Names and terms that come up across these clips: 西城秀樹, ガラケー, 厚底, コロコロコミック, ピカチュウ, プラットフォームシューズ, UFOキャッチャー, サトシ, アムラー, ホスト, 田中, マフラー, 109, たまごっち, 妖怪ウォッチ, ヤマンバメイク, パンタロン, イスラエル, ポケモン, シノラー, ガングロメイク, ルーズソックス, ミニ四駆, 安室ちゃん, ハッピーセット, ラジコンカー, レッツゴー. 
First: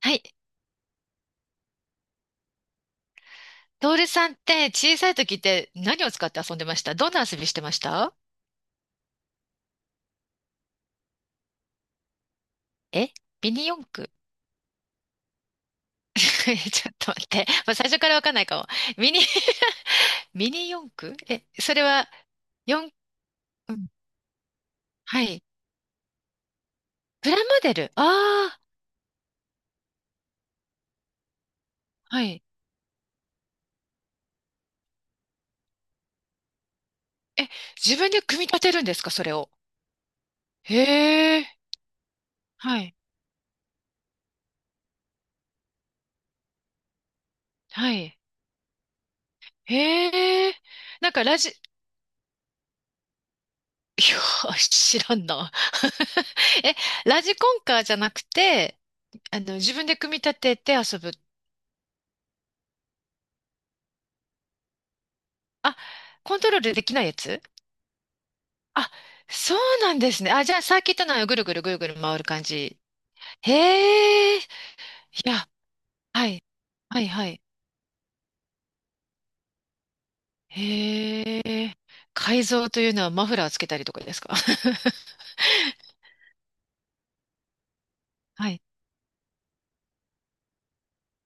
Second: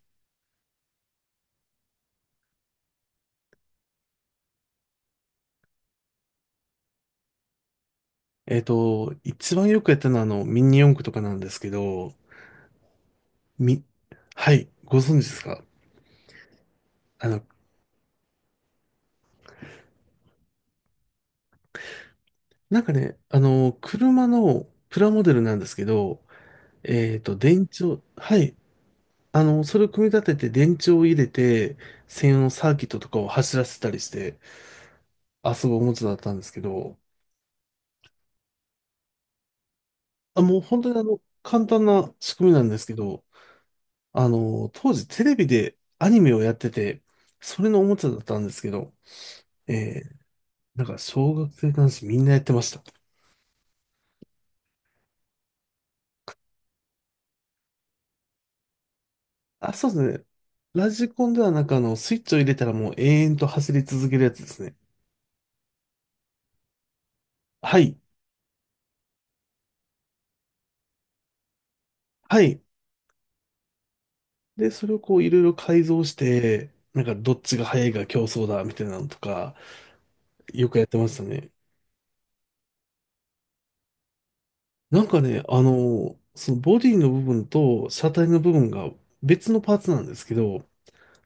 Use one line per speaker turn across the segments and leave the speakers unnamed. はい。トールさんって小さい時って何を使って遊んでました？どんな遊びしてました？
一番よくやったのは、ミニ四駆とかなんですけど、
え、ミニ
み、
四駆？
はい、ご存知ですか？
ちょっと待
あ
っ
の、
て。まあ、最初からわかんないかも。ミニ ミニ四駆、え、それは、
なんか
四、
ね、
うん、
車のプラモ
は
デル
い。
なんですけど、
プラモ
電
デ
池
ル、あ、
を、はい、
あ、
それを組み立てて電池を入れて、
は
専用
い。
のサーキットとかを走らせたりして遊ぶおもちゃだったんですけど、
え、自分で組み立てるんですか、それを。
あ、もう
へ
本当に
え、
簡単な仕組みなんで
は
すけ
い。
ど、当時テレビでアニメをやってて、それのお
は
もちゃだ
い。
ったんですけど、えー
へえ、
なんか、
なんか
小
ラジ、
学
い
生男子みんなやってました。
や、知らんな。え、ラジコンカーじゃなくて、あの、
あ、
自分
そう
で
で
組み
すね。
立てて
ラ
遊
ジ
ぶ。
コンではなんかスイッチを入れたらもう永遠と走り続けるやつですね。
あ、コントロールできないやつ。
はい。
あ、そうなんですね。あ、じゃあ、サーキットのぐるぐるぐるぐる回る
は
感
い。
じ。へえ、い
で、それをこういろい
や、
ろ改造し
はい、
て、
は
なん
い、
か
は
どっ
い。
ちが速いか競争だみたいなのとか、よくやってました
へ
ね。
え、改造というのはマフラーつけたりとかですか？
なんかね、そのボディの部分と車体 の
は
部
い。
分が別のパーツなんですけど、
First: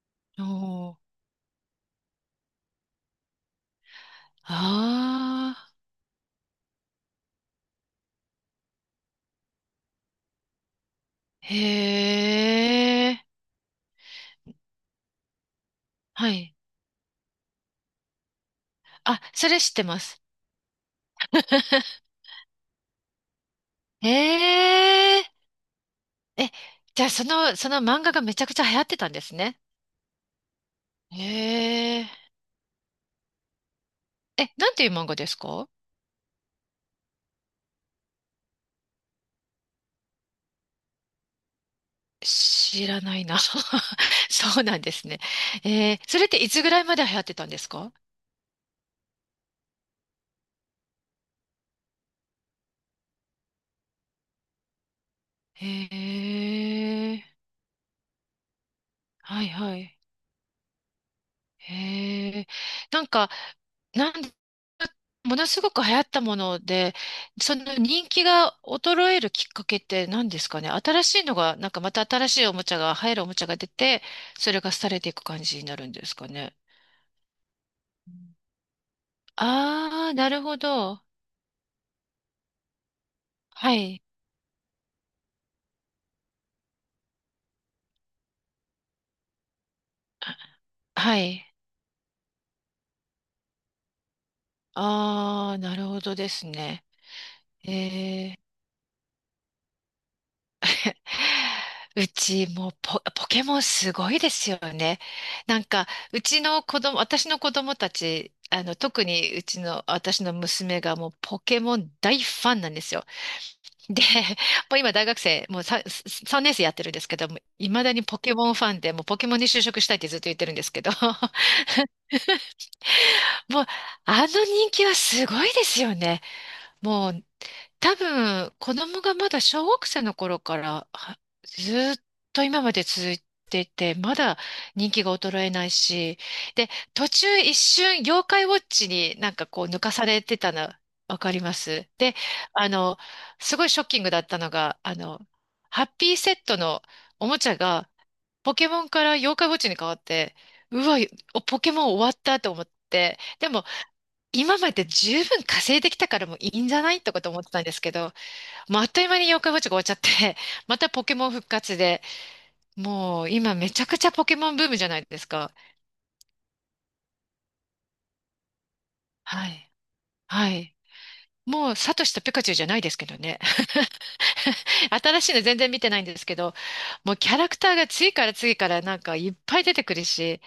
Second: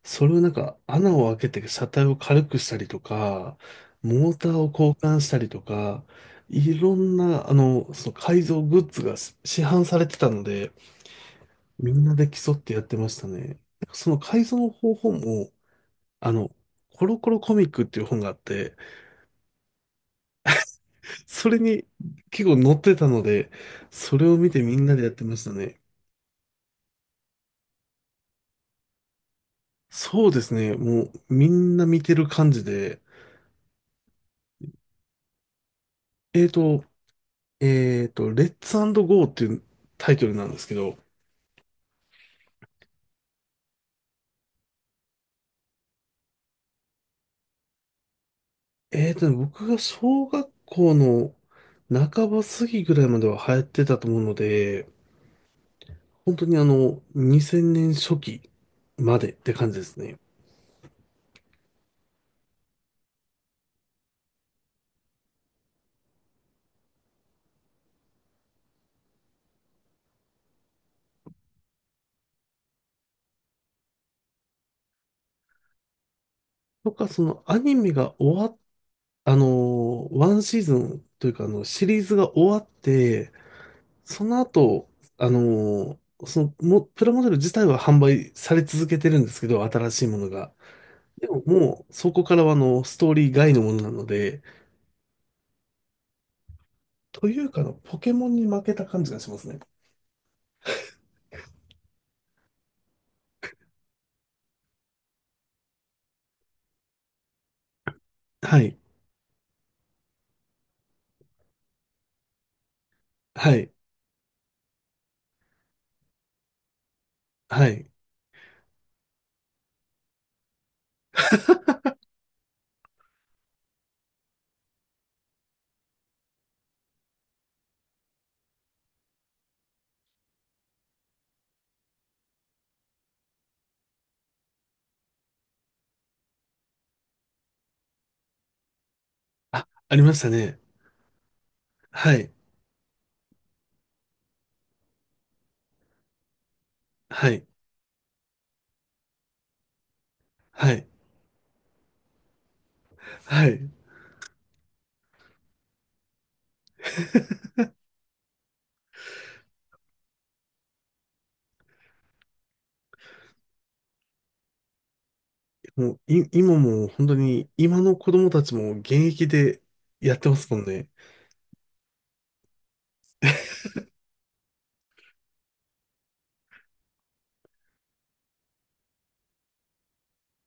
それを
お
なんか
ー、
穴を開けて車体を軽くしたりとか、モーターを交換したり
あ
とか、いろんな、その改造グッズが市販されてたので、
ー、
みんな
へ
で競ってやってまし
え、
たね。なんかその改造の方法も、
は
あの、
い。
コロコロコミックっていう本があって、
あ、それ知ってます。
それに 結構載ってたので、それを見て
へ
みんなでやっ
え、
てましたね。
え、じゃあ、その、その漫画がめちゃくちゃ流行ってたんですね。
そうですね。もうみんな
へ
見
え。
てる感じで、
え、なんていう漫画ですか？
えーと、レッツゴーっていうタイトルなんですけど、
知らないな。そうなんですね。えー、それっていつぐらいまで流行ってたんですか？
僕が小学校の半ば過ぎぐらいまでは流行ってたと思うので、本当
へ
に
え、
2000年初期までっ
はい
て感
は
じです
い。
ね。
へえ、なんか、なん、ものすごく流行ったもので、その人気が衰えるきっかけって何ですかね？新しいのが、また新しいおもちゃが、流行るおもちゃが出て、それが廃れていく感じになるんですかね。
とか、そのアニメが終わっ、あの
ああー、
ー、
な
ワ
る
ン
ほ
シーズ
ど。
ンというかシリーズが終わって、
はい、
その後、プラモデル自体は販売され続けてるんですけど、新しいものが。
は
でも
い。
もう、そこからはストーリー外のものなので、
ああ、なるほどですね。
というかポケモ
え
ン
え。
に負けた感じがしますね。
うち、もうポケモンすごいですよね。なんか、うちの子供、私の子供たち、
は
あの、
い、
特にうちの、私の娘がもうポケモン大ファンなんですよ。
はい、
で、もう今大学生、もう 3, 3年生やってるんですけども、
は
いま
い。
だにポケモンファンで、もうポケモンに就職したいってずっと言ってるんですけど、もう、あの人気はすごいですよね。もう、多分、子供がまだ小学生の頃からはずーっと今まで続いていて、まだ人気が衰えないし、で、途中一瞬妖怪ウォッチにこ
あ、
う抜か
あり
さ
まし
れ
た
てた
ね。
の、わかります。
は
で、
い、
あの、すごいショッキングだったのが、あの、ハッピーセットのお
は
も
い、
ちゃがポケモンから妖怪ウォッチに変わって、
は
う
い、
わ、ポケモン終わったと思って、
は
でも
い。
今まで十分稼いできたからもういいんじゃないとかと思ってたんですけど、もうあっという間に妖怪ウォッチが終わっちゃって、またポケモン復活で、もう今めちゃくちゃポケモンブームじゃないですか。
もう、今もう本当に、今の子供たちも現役
は
で
い。
やってま
は
すもん
い。
ね。
もうサトシとピカチュウじゃないですけどね。新しいの全然見てないんですけど、もうキャラクターが次から次からなんかいっぱい出てくるし、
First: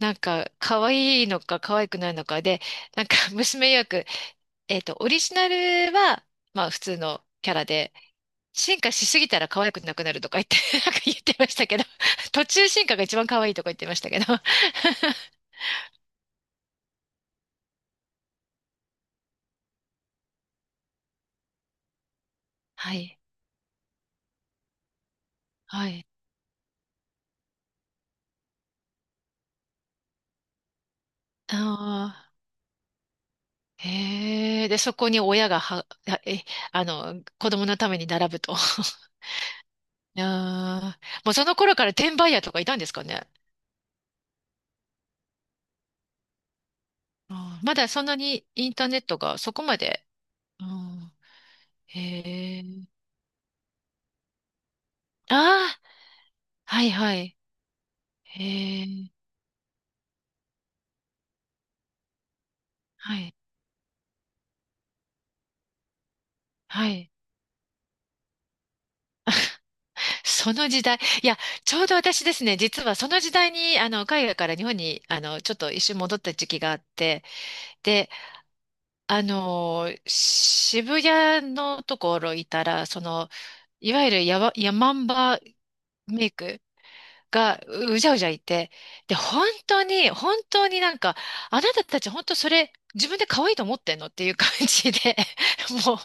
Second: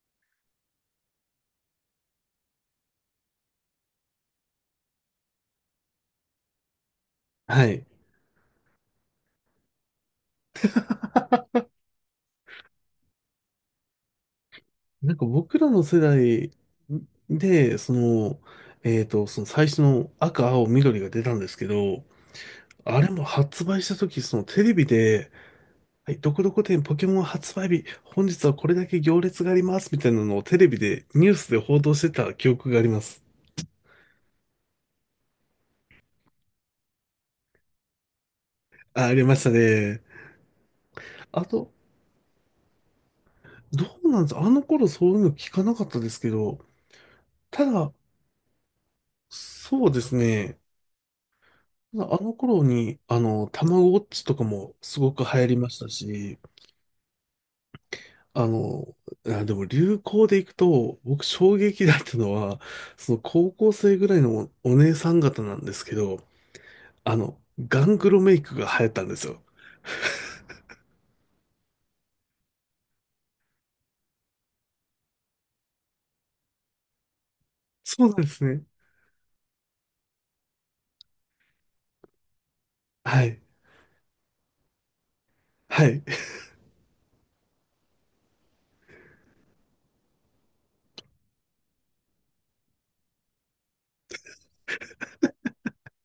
なんか可愛いのか可愛くないのかで、なんか 娘曰く、えっと、オリジナルは、まあ普通のキャ
は
ラ
い。
で、進化しすぎたら可愛くなくなるとか言って、なんか言ってましたけど、途中進化が一番可愛いとか言ってましたけど。
なんか僕らの世代で、その最初の赤、青、緑が出たんですけど、
は
あれ
い。
も発売した時、そのテレビで、
はい。
はい、どこどこ店ポケモン発売日、本日はこれだけ行列があります、みたいなのをテレビで、ニュース
あ
で報道してた
あ、
記憶があります。
へえ。で、そこに親がは、はえ、あの、子供のために並ぶと。
あ、ありましたね。
ああ、もう
あ
その
と、
頃から転売ヤーとかいたんですかね。
どうなんです？あの頃そういうの聞かなかったですけど、
あ
た
ー、まだ
だ、
そんなにインターネットがそこま
そうで
で。
すね。
うん、
ただあの
へ
頃
え。
に、たまごっちとかもすごく流
あ
行りまし
あ、
たし、
はいはい。
あ
へ
の、
え。
あ、でも流行でいくと、僕衝撃だったのは、その
はい。
高校生ぐらいのお姉さん方なんですけど、
はい。
あの、ガングロメイクが流行ったんですよ。
その時代、いや、ちょうど私ですね、実はその時代に、あの、海外から日本に、あの、ちょっと一瞬戻った時期があって、
そう
で、
なんですね。
あの、渋谷のところいたら、そ
は
の、
い。
いわゆるヤマンバ
はい。
メイクがうじゃうじゃいて、で、本当に、本当にあなたたち本当それ、自分で可愛いと思ってんのっていう感じで、もう、冷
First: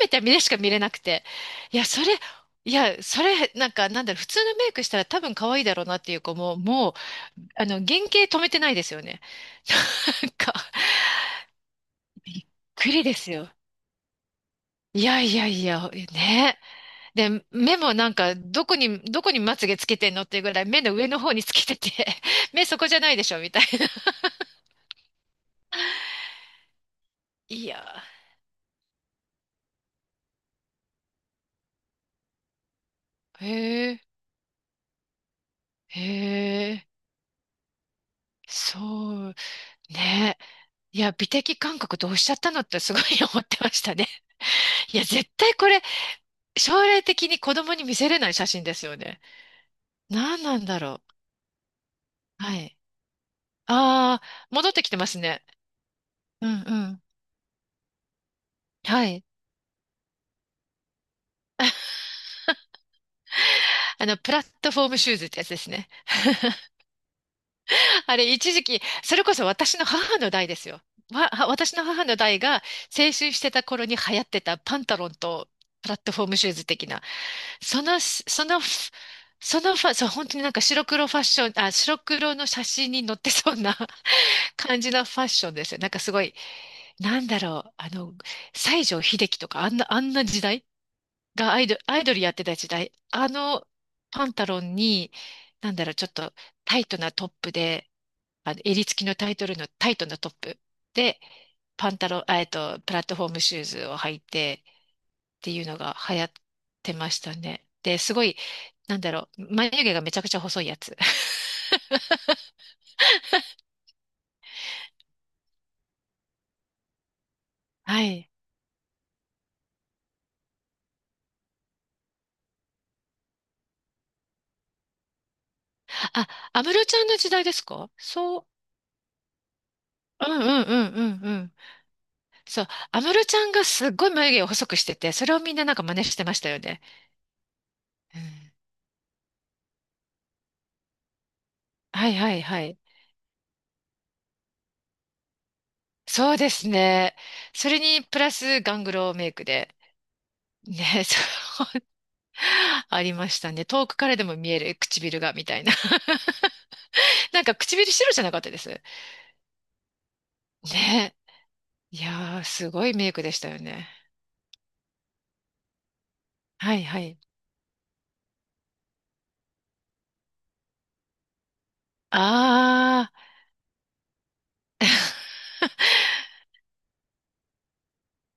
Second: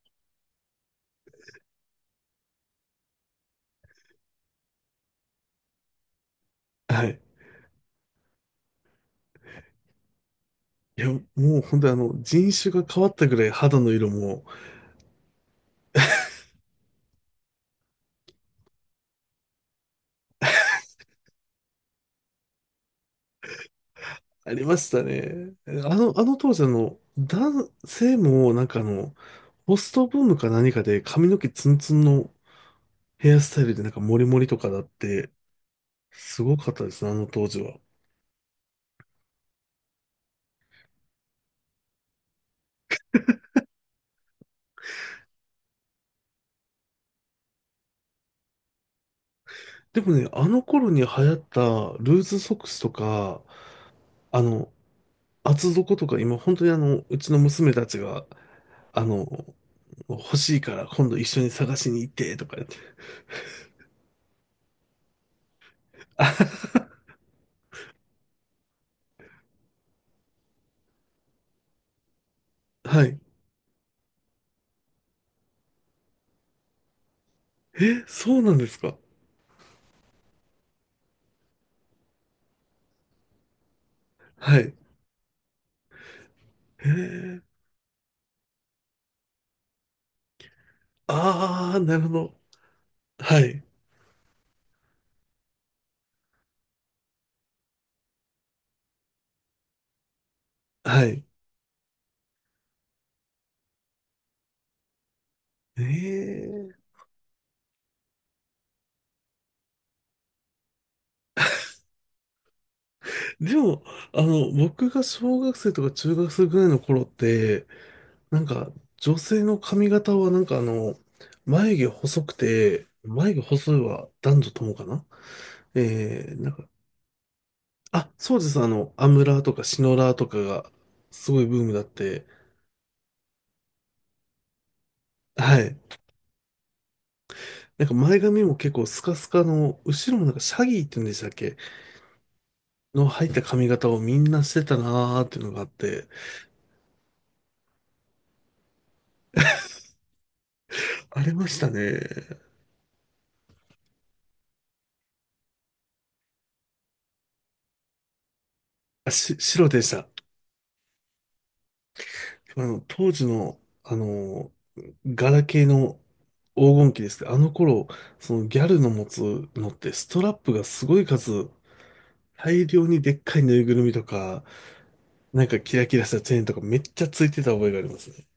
めた目でしか見れなくて、いや、それ、いや、それ、なんか、なんだろう、普通のメイクしたら多分可愛いだろうなっていう子も、もう、
はい。
あの、原型止めてないですよね。なんか、
いや、もう本当に
びっ
人種が
く
変
り
わっ
で
た
す
ぐらい
よ。
肌の色も
いやいやいや、ね。で、目もなんか、どこにまつげつけてんのっていうぐらい、目の上の方につけてて、目そこじゃないでしょ、みたいな。
ありましたね。あの当時
い
男
や
性もなんかホストブームか何かで髪の毛ツンツンのヘア
ー、
スタイルでな
へ
んか
え、
モリモリとかだって、すごか
へ
った
え、
ですね、あの当時は。
そう、ね。いや、美的感覚どうしちゃったのってすごい 思ってましたね。いや、絶対これ、将来的に子供に見せれない写真ですよね。
でもね、
何
あ
な
の
んだ
頃に
ろ
流行ったルーズ
う。
ソ
は
ック
い。
スとか、
ああ、
あ
戻
の、
ってきてますね。
厚底とか今
う
本
ん
当に
うん。
うちの娘たちが、あ
はい。
の、欲しいから今度一緒に探しに行ってとか言って。
あの、プラットフォームシューズってやつですね。あれ、一時期、それこそ私の母の代ですよ。は私の母の代が青
は
春
い。
してた頃に流行ってたパンタロンとプラットフォームシューズ的な、その、
そう
そ
なん
の、
ですか？
そのファ、そう、本当になんか白黒ファッション、あ、白黒の写真に載ってそうな
はい。
感じのファッションですよ。なんかすごい、
へ
なんだ
え。
ろう、あの、西城秀樹とか、あんな時代がアイ
あ
ド
あ、
ル、
な
ア
る
イ
ほ
ドルや
ど。
ってた時代、あ
はい。
のパンタロンに、なんだろう、ちょっとタイトなトップで、あの、襟付きのタイトルの、タイトのトップ
は
で、
い。
パンタロン、あ、えっと、プラットフォームシューズを履いてっていうの
え
が流行って
え。
ましたね。で、すごい、なんだろう、眉毛がめちゃくちゃ細いやつ。
でも、僕が小学生とか中学生ぐらいの頃って、
はい。
なんか、女性の髪型はなんか眉毛細くて、眉毛細いは男女ともかなえ
あ、
ー、なん
あ安
か
室ちゃんの時代ですか？
あ、そう
そ
で
う。
す。アムラーとかシノラー
う
とか
んうん
が
うんうん
す
う
ごい
ん。
ブームだって。
そう。安室ちゃんがすっごい眉毛を細くしてて、それをみ
は
んなな
い。
んか真似してましたよね。
なんか前
うん。
髪も結構スカスカの、後ろもなんかシャギーって言うんでしたっけ
はいはいはい。
の入った髪型をみんなしてたなーっていうのがあって、
そうですね。それにプラスガングロメイクで。ね、
ありまし
そう。
たね。
ありましたね。遠くからでも見える唇が、みたいな。なんか唇白じゃなかったです？
あ、白でした。
ね、いやー、すごいメ
当
イク
時
でしたよ
の、
ね。
あの、ガラケーの黄
はい
金
は
期です
い。
けど、あの頃、そのギャルの持つのってストラップがすごい数、大量に
あ
でっ
ー、
かいぬいぐるみとか、なんかキラキラしたチェーンとかめっちゃついてた覚えがありますね。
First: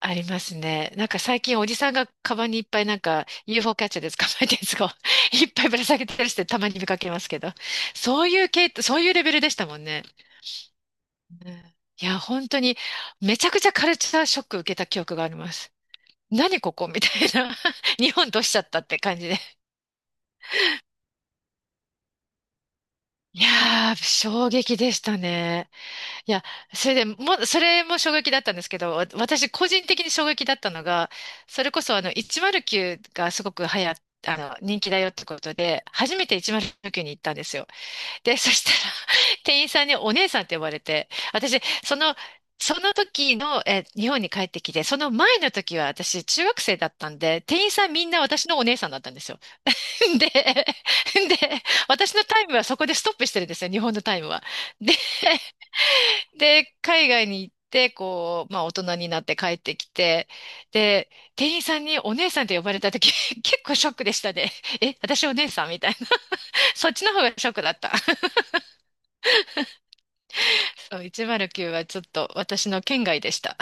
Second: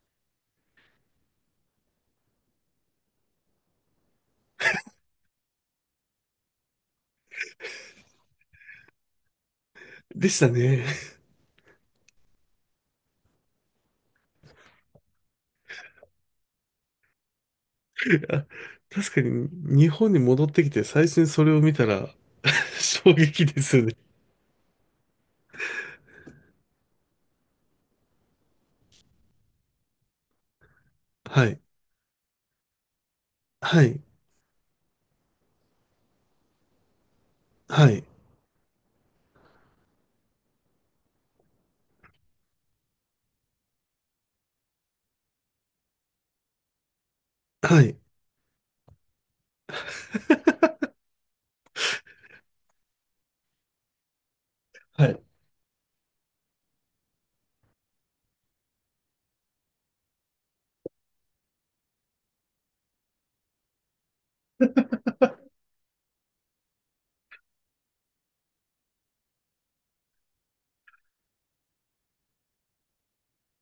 ありますね。なんか最近おじさんがカバンにいっぱいなんか UFO キャッチャーで捕まえたやつを いっぱいぶら下げてたりしてたまに見かけますけど。そういう系、そういうレベルでしたもんね。
でしたね。
うん、いや、本当にめちゃくちゃカルチャーショック受けた記憶があります。何ここみたいな。日 本どう
あ
しちゃったって
確
感
か
じで。
に日本に戻ってきて最初にそれを見たら 衝
い
撃ですよ
や
ね。
ー、衝撃でしたね。いや、それでも、それも衝撃だったんですけど、私個人的に衝撃だったのが、
はい。
それこそあの、109がすごく流
は
行っ、
い。
あの、人気だよってことで、初めて109に行ったんですよ。
はい。
で、そしたら、店員さんにお姉さんって呼ばれて、私、その、その時の、え、日本に帰ってきて、その前の時は私、中学生だったんで、店員
は
さん
い。
みんな私のお姉さんだったんですよ。で、私のタイムはそこでストップしてるんですよ、日本のタイムは。で、
はい。
で、海外に行って、こう、まあ大人になって帰ってきて、で、店員さんにお姉さんって呼ばれた時、結構ショックでしたね。え、私お姉さんみたいな。そっちの方がショックだった。そう、109はちょっと私の圏外でした。